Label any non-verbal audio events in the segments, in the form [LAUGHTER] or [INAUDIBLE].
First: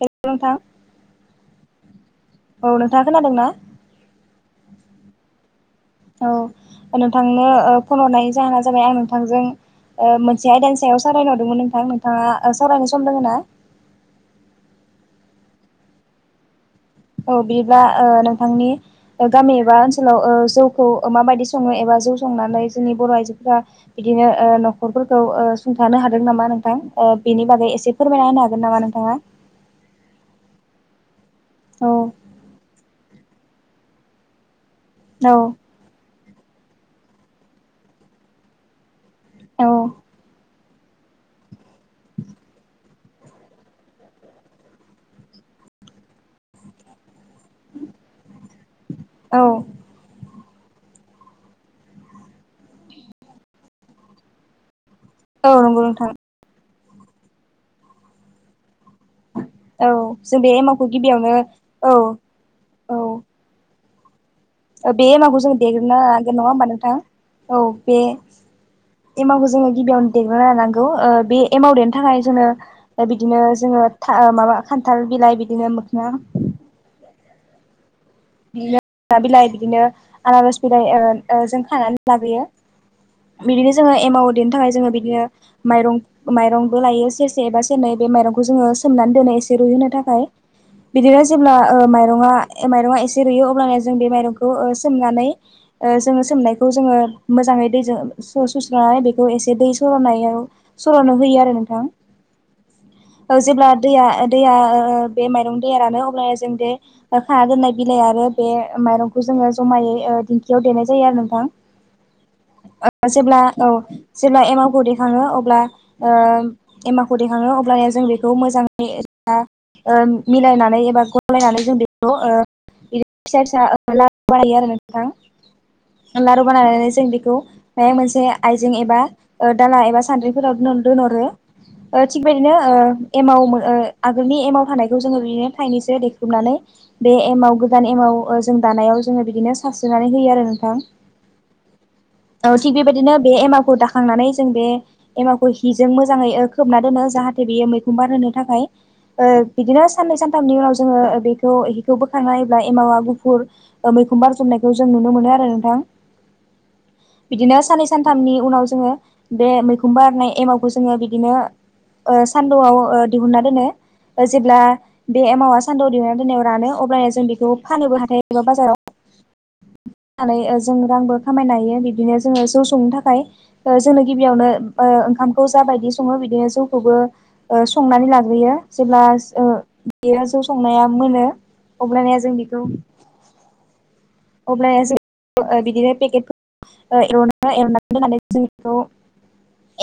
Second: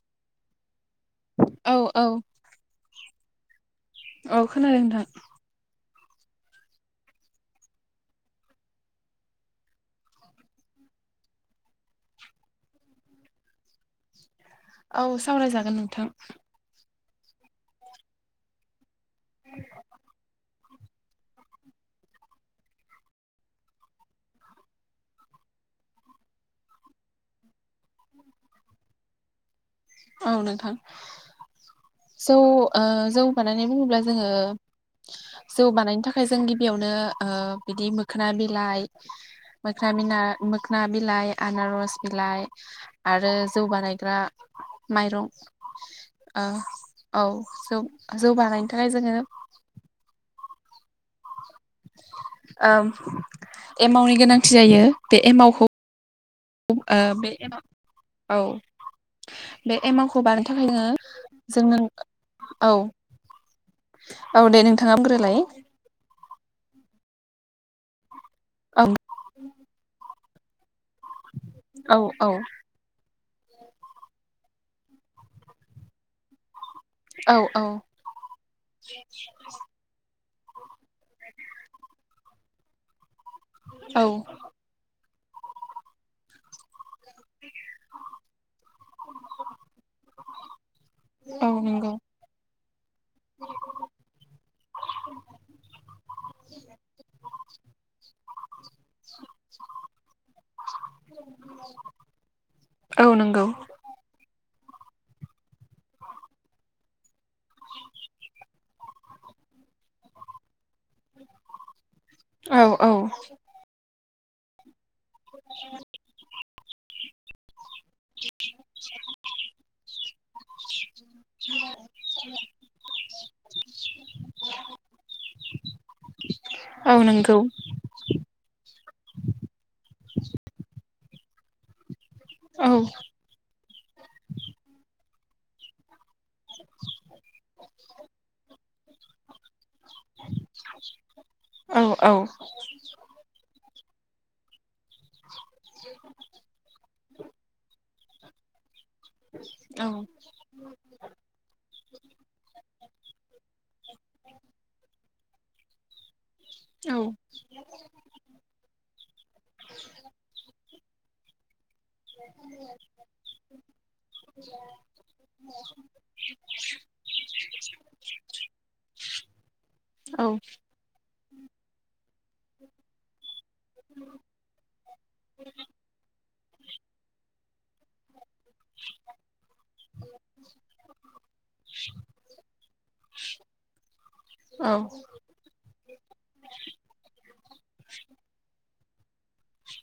[INAUDIBLE] थां औ औ औ नोंथाङा खोनादोंना औ खोनादों नोंथां औ नोंथांनो फन हरनायनि जाहोना जाबाय आं नोंथांजों ओ मोनसे आयदानि सायाव सावरायनो हरदोंमोन नोंथां नोंथाङा सावरायनो सम दोङो ना औ सावरायजागोन नोंथां औ बिब्ला ओ नोंथांनि गामि एबा ओनसोलाव जौ खौ माबायदि सङो एबा जौ संनानै जोंनि बर' आइजोफोरा बिदिनो ओ न'खरफोरखौ थानो हादों नामा नोंथां ओ बेनि बागै एसे फोरमायना होनो हागोन नामा नोंथाङा औ नोंथां औ जौ ओ जौ बानायनाय बुङोब्ला जोङो औ जौ बानायनि थाखाय जों गिबियावनो ओ बिदि मोखोना बिलाइ औ मोखाना बिलाइ आनारस बिलाइ आरो जौ बानायग्रा माइरं ओ औ जौ जौ बानायनो थाखाय जोङो औ ओम एमावनि गोनांथि जायो बे औ एमावखौ नंगौ नोंथां ओ बे एमाव औ बे औ एमावखौ जों बानायनो बे थाखाय जोङो एमावखौ गिबियावनो जोंनो औ औ औ दे नोंथाङा बे बुंग्रोलाय एमावखौ जों देगोना लानांगोन नङा होमबा नोंथां औ बे औ एमावखौ जोङो गिबियावनो देगोना लानांगौ ओ बे एमाव देरनो औ थाखाय औ जोङो बिदिनो जोङो था माबा खान्थाल बिलाइ बिदिनो मोखना औ औ बिदिनो बिलाइ बिदिनो आनारस बिलाइ ओ जों खानानै लाबोयो बिदिनो जोङो औ एमाव देनो थाखाय जोङो बिदिनो माइरं माइरंबो लायो सेरसे एबा सेरनै बे माइरंखौ जोङो सोमनानै दोनो एसे रुइहोनो थाखाय बिदिनो औ जेब्ला नंगौ माइरङा माइरङा एसे बेयो अब्ला ना जों बे माइरंखौ ओ सोमनायनै ओ सोमनायखौ जों मोजांयै दैजों सुफिननानै सुस्रांनानै बेखौ एसे दै सरनायाव सरनो होयो आरो नोंथां औ जेब्ला दैया दै दै बे माइरं दैया रानो अब्ला जों बे खाना दोननाय बिलाइ आरो बे माइरंखौ जोङो जमायै दिंखियाव देनाय जायो आरो नोंथां औ औ जेब्ला औ जेब्ला एमाव खौ देखाङो अब्ला एमावखौ देखाङो अब्लाना जों बेखौ खौ मोजाङै मिलायनानै एबा गलायनानै जों बेखौ ओ फिसा फिसा नोंथां [INAUDIBLE] लारु बानायनानै औ जों बेखौ नंगौ माबा मोनसे आइजें एबा ओ दाला एबा सानद्रिफोराव दोनरो ओ थिगबायदिनो औ ओ एमाव आगोलनि एमाव थानायखौ ओ जोङो बिदिनो थाइनैसो नानै। गोदान एमाव जों दानायाव जोंयी बिदिनो साबसिनानै होयो आरो नोंथां औ थिग बेबायदिनो बे एमाखौ दा खांनानै जों बे एमाखौ हिजों मोजाङै खोबना दोनो जाहाथे बेयो मैखं बार होनो थाखाय औ बिदिनो साननै सानथामनि उनाव जोङो बेखौ बोखांनायोब्ला एमावा गुफुर मैखुम बारजोबनायखौ जों नुनो मोनो आरो नोंथां बिदिनो साननै सानथामनि उनाव जोङो बे मैखुम बारनाय एमावखौ खौ जोङो बिदिनो सानदुंआव दिहुनना दोनो जेब्ला बे एमावा सान्दुं दिहुननानै दोननायाव रानो अब्ला जों बेखौ फाननोबो हाथाय बाजाराव [UNINTELLIGIBLE] नानै जों रांबो खामायनो हायो बिदिनो जोङो जौ संनो थाखाय जोंनो गिबियावनो ओंखामखौ जा बायदि सङो बिदिनो जौखौबो संनानै ला यो जेब्ला बेयो जौ संनाया मोनो अब्लाना जों बेखौ। [UNINTELLIGIBLE] [UNINTELLIGIBLE] खौ। औ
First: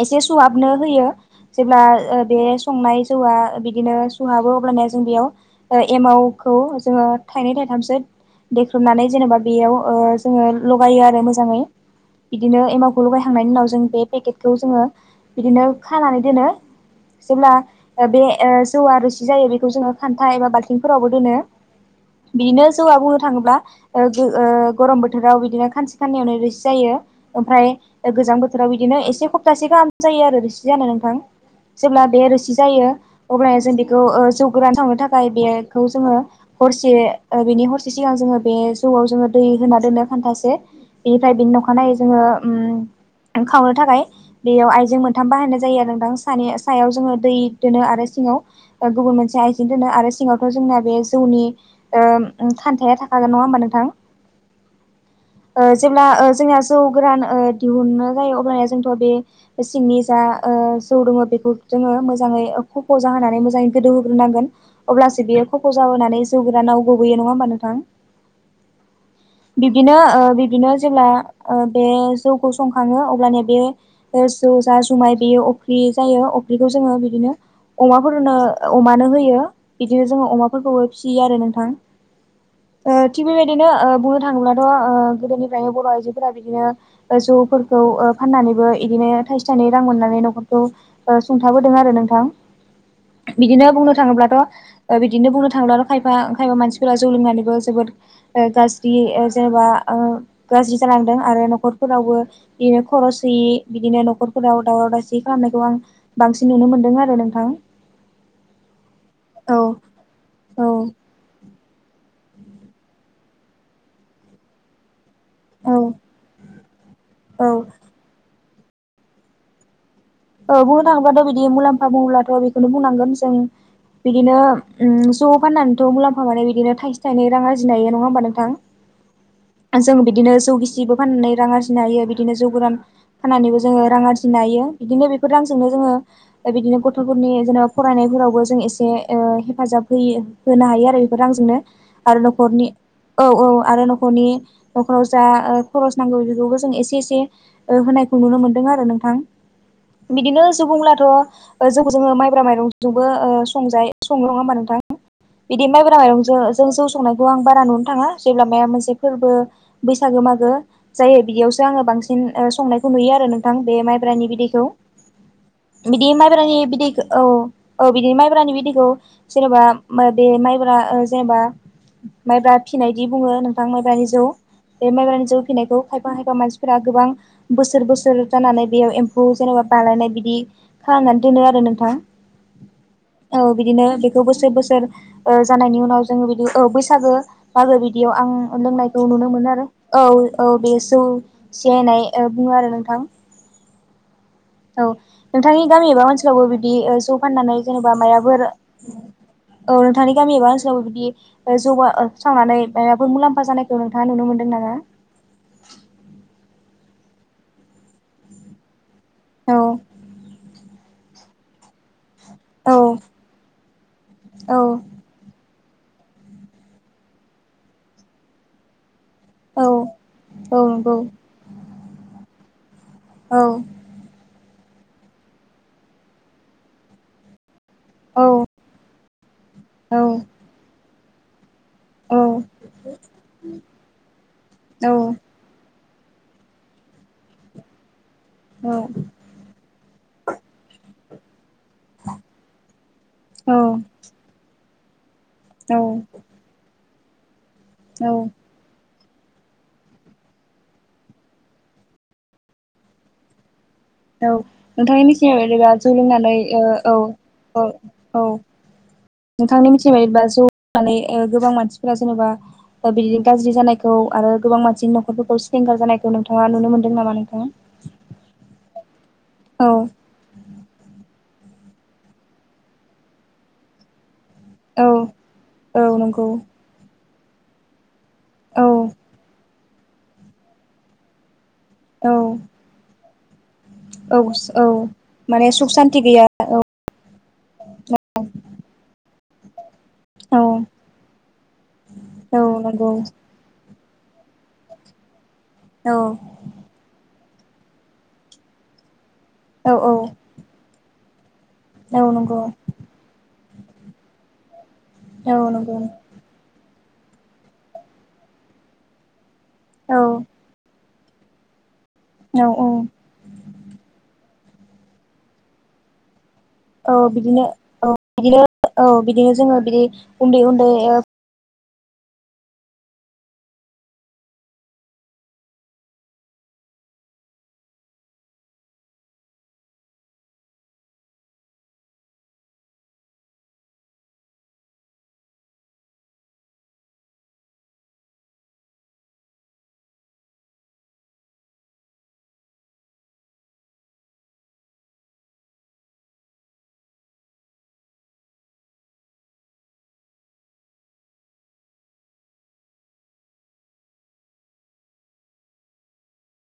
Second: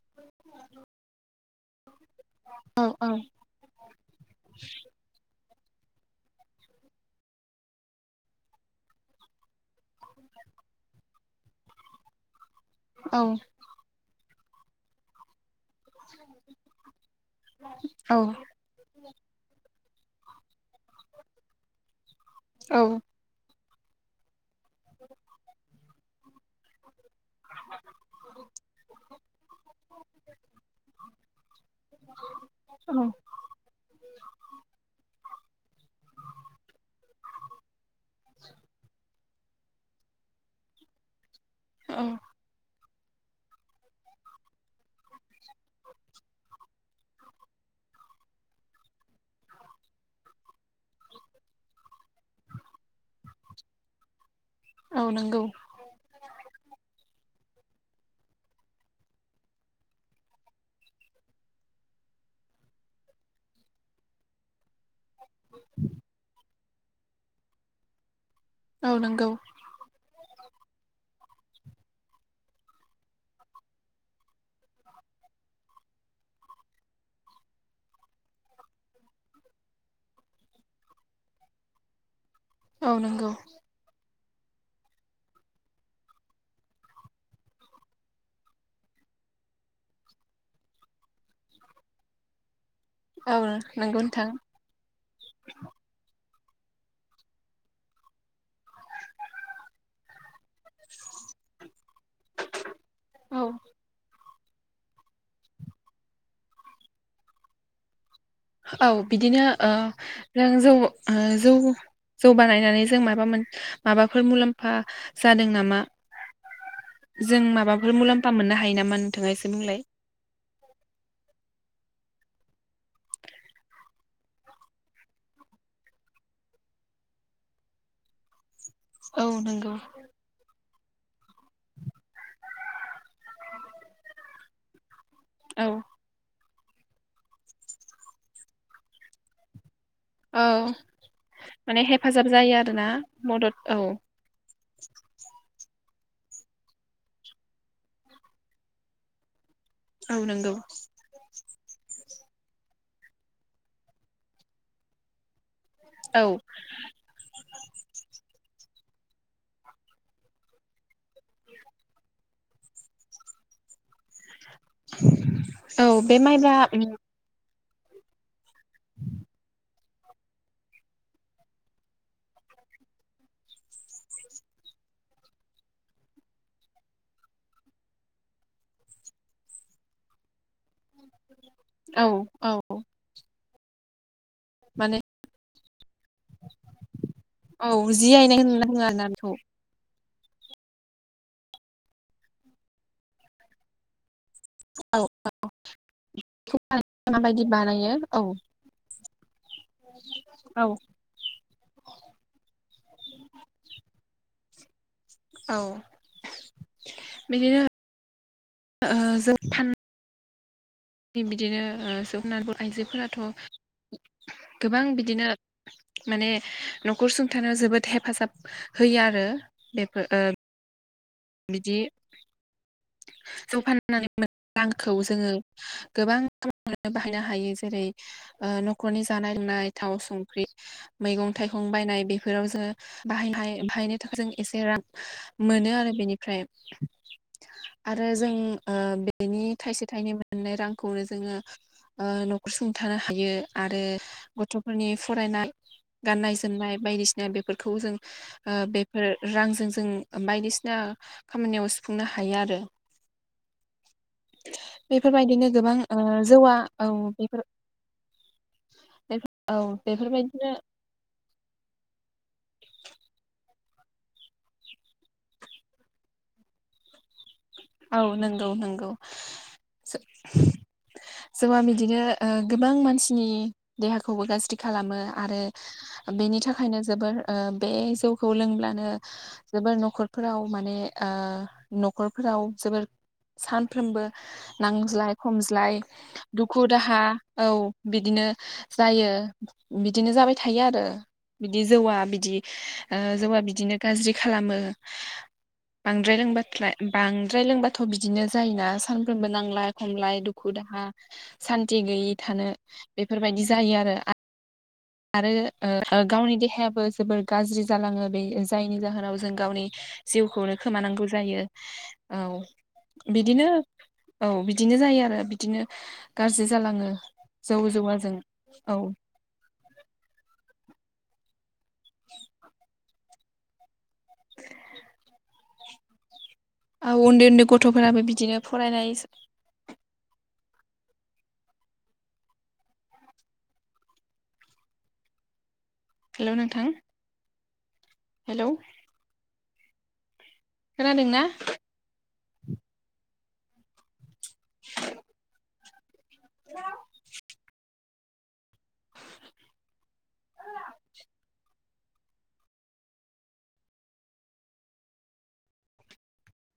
एसे सुहाबनो होयो जेब्ला ओ बे औ संनाय जौआ बिदिनो सुहाबो अब्ला जों बेयाव एमावखौ जोंयी थाइनै थाइथाम सो देखबनानै जेनेबा बेयाव ओ जोङो लगायो आरो मोजाङै। बिदिनो एमावखौ लगायखांनायनि उ‌नाव जों बे पेकेटखौ जोङो बिदिनो खानानै दोनो जेब्ला ओ बे ओ जौआ रोसि जायो बेखौ जोङो खान्था एबा बाल्थिंफोरावबो दोनो बिदिनो औ जौआ बुंनो थाङोब्ला ओह गो ओह गरम बोथोराव बिदिनो खानसे खानैयावनो रोसि जायो। ओमफ्राय गोजां बोथोराव बिदिनो एसे हप्तासे गाहाम जायो आरो रोसि जानो नोंथां जेब्ला बे रोसि जायो अब्लाहाय जों बेखौ ओ जौगोरान सावनो थाखाय बेखौ जोङो हरसे ओ बेनि हरसे सिगां जोङो बे जौआव जोङो दै होना दोनो खान्थासे बेनिफ्राय बिनि अखानायै औ जोङो उम खावनो थाखाय बेयाव आइजें मोनथाम बाहायनाय जायो आरो नोंथां सानै सायाव जोङो दै दोनो आरो सिङाव गुबुन मोनसे आइजें दोनो आरो सिङावथ' जोंना बे जौनि ओम ओन खान्थाया थाख हागोन नङा होमबा नोंथां औ नंगौ ओह जेब्ला ओ जोंया जौ गोरान दिहुन्नो जायो अब्लाहाय जोंथ' बे सिंनि जा ओह जौ दङ बेखौ जोङो मोजाङै खफ' जाहोनानै मोजाङै गोदौ होग्रोनांगोन। अब्लासो बियो खख' जाबोनानै जौ गोरानाव गोबोैयो नङा होमबा नोंथां औ नंगौ बिदिनो ओ बिदिनो जेब्ला ओह बे जौखौ संखाङो अब्लानिया बेयो ओह जौ जा जुमाय बेयो अफ फख्रि जायो अफ्रिखौ जोङो बिदिनो अमाफोरनो अमानो होयो बिदिनो जोङो अमाफोरखौबो फियो आरो नोंथां औ ओह थिग नंगौ बेबायदिनो ओह बहुत थाङोब्लाथ' ओह गोदोनिफ्रायनो बर' आइजोफोरा बिदिनो जौफोरखौ ओह फाननानैबो इदिनो थाइसे थाइनै रां मोननानै न'खरखौ ओह सुंथाबोदों आरो नोंथां औ बिदिनो नंगौ बुंनो नोंथां थाङोब्लाथ' बिदिनो बुंनो थाङोब्लाथ' खायफा बायाव मानसिफोरा जौ लोंनानैबो जोबोद ओ गाज्रि ओ जेनेबा ओ गाज्रि जालांदों आरो न'खरफोरावबो बेनो खरस बि औ बिदिनो न'खरफोराव दावराव दावसि खालामनायखौ आं बांसिन नुनो मोनदों आरो नोंथां। औ बिदिनो औ ओ नों औ जौ ओ जौ जौ बानायनानै जों माबा मोन माबाफोर मुलाम्फा जादों औ नामा जों औ माबाफोर मुलाम्फा मोननो हा हायो नामा नोंथाङासे बुंलाय। औ बुंनो थाङोबाथ' बिदि मुलाम्फा बुङोब्लाथ' बेखौनो बुंनांगोन जों बिदिनो उम जौ फाननानैथ' मुलाम्फा मानो बिदिनो थाइसे थाइनै रां आरजिनो हायो नङा होमबा नोंथां? औ नंगौ ओजों बिदिनो जौ गिसिबो फाननानै रां आरजिनो हायो। बिदिनो जौ गोरान फानानैबो जोङो रां आरजिनो हायो बिदिनो बेफोर रांजोंनो औ जोङो ओबिदिनो गथ'फोरनि जेनेबा फरायनायफोरावबो जों एसे ओ हेफाजाब होयो होनो औ हायो आरो बेफोर रांजोंनो माने आरो हेफाजाब जायो न'खरनि आरोना औ औ मदद आरो न'खरनि न'खराव जा ओ खरस नांगौ बेखौ जों एसे एसे ओ होनायखौ नुनो मोनदों आरो नोंथां। औ बिदिनो नंगौ सुबुंब्लाथ' ओ जौखौ जोङो माइब्रा माइरंजोंबो ओ संजायो संयो नङा होमा नोंथां। बिदि माइब्रा औ माइरंजों जों जौ संनायखौ आं बारा नुनो थाङा। जेब्ला माया मोनसे फोरबो बैसागो मागो जायो बिदियावसो आङो बांसिन ओ संनायखौ नुयो आ रो नोंथां बे माइब्रानि बिदैखौ। औ बिदि बे माइब्रा माइद्रानि बिदैख औ। औ बिदिनो माइब्रानि बिदिखौ जेनेबा मोबे माइब्रा जेनेबा माइबा फिनायदि बुङो नोंथां माइब्रानि जौ बे माइब्रानि जौ फैनायखौ खायफा खायफा मानसिफोरा गोबां बोसोर बोसोर जानानै बेयाव एम फौ जेनेबा बालायनाय बिदि खालामनानै दोनो आरो नोंथां, औ औ औ बिदिनो खौ बोसोर बोसोर माने ओ जानायनि उनाव जोङो बिदि औ बैसागो औ मागो बिदियाव आं जियायनाय लोंनायखौ होनना नुनो बुङो आरोना मोन आरो। औ औ बे जौ सियायनाय बुङो आरो नोंथां। औ नोंथांनि गामि एबा ओनसोलावबो बिदि जौ माबायदि फाननानै जेनेबा बानायो औ माइबाफोर औ नोंथांनि गामि एबा औ ओनसोलावबो बिदि जौ आ सावनानै माफोर मुलाम्फा जानायखौ नोंथाङा नुनो मोनदों ना? औ बिदिनो ओ जों औ फान बि बिदिनो [UNINTELLIGIBLE] औ आयजोफोराथ' औ गोबां बिदिनो माने न'खर सुंथानायाव जोबोद हेफाजाब होयो आ रो औ बेफो ओ औ नंगौ दि औ जौ फाननानै मो रांखौ जोङो गोबां खामानियाव बाहायनो हायो। जेरै औ ओ न'खरनि जानाय लोंनाय थाव औ संख्रि मैगं थाइ गं बायनाय औ बेफोराव जोङो बाहायनाय बाहायनो थाखाय जों एसे रां मोनो आरो। फ्राय आरो जों ओ बेनि थाइसे थायनै मोननाय रांखौनो जोङो ओ न'खर सुंथानो हायो आरो गथ' फोरनि फरायनाय औ गाननाय जोमनाय बायदिसिना बेफोरखौ जों औ ओ बे फोर रांजों जों बायदिसिना खामानियाव सुफुंनो हायो आरो। [INAUDIBLE] औ नोंथांनि मिथिनाय बेफोरबायदिनो बायदिब्ला गोबां जौ ओ लोंनानै जौवा ओ औ बेफोर औ औ औ नोंथांनि मिथिबायबादिबा जौ बेफोरबायदिनो लोंनानै ओ गोबां मानसिफोरा जेनेबा दा बिदि गाज्रि जानायखौ आरो गोबां मानसिनि न'खरफोरखौ सिलिंखार जानायखौ नोंथाङा नुनो मोनदों नामा नोंथाङा? औ नोंगौ नोंगौ। जो जौवा बिदिनो ओ गोबां मानसिनि देहा खौबो गाज्रि औ खालामो आरो औ नंगौ बेनि थाखायनो जोबोर ओ बे जौ खौ औ लोंब्लानो जोबोर न'खरफोराव माने ओ औ न'खरफोराव जोबोर सानफ्रोमबो औ औ नांज्लाय माने सुख खमज्लाय सान्ति गैया औ दुखु दाहा, औ बिदिनो जायो। बिदिनो जाबाय औ थायो आरो बिदि जौवा बिदि औ नंगौ ओ जौवा बिदिनो गाज्रि खालामो औ बांद्राय लोंबाथ्राइ बां बांद्राय लोंबाथ' बिदिनो जायोना सानफ्रोमबो नांलाय औ औ खमलाय दुखु दाहा सान्थि औ गैयै नंगौ थानो बेफोरबायदि जायो आरो। आरो औ नंगौ ओ गावनि देहायाबो जोबोर गाज्रि जालाङो बे जायनि जाहोनाव जों गावनि औ जिउखौनो खोमानांगौ जायो औ बिदिनो औ बिदिनो जायो आरो बिदिनो गाज्रि जालाङो औ बिदिनो जौ औ जौवाजों बिदिनो औ बिदिनो जोङो बिदि उन्दै उन्दै ओ औ उन्दै उन्दै गथ'फोराबो बिदिनो फरायनाय हेल' नोंथां। हेल'। खोनादों ना? [INAUDIBLE] [INAUDIBLE]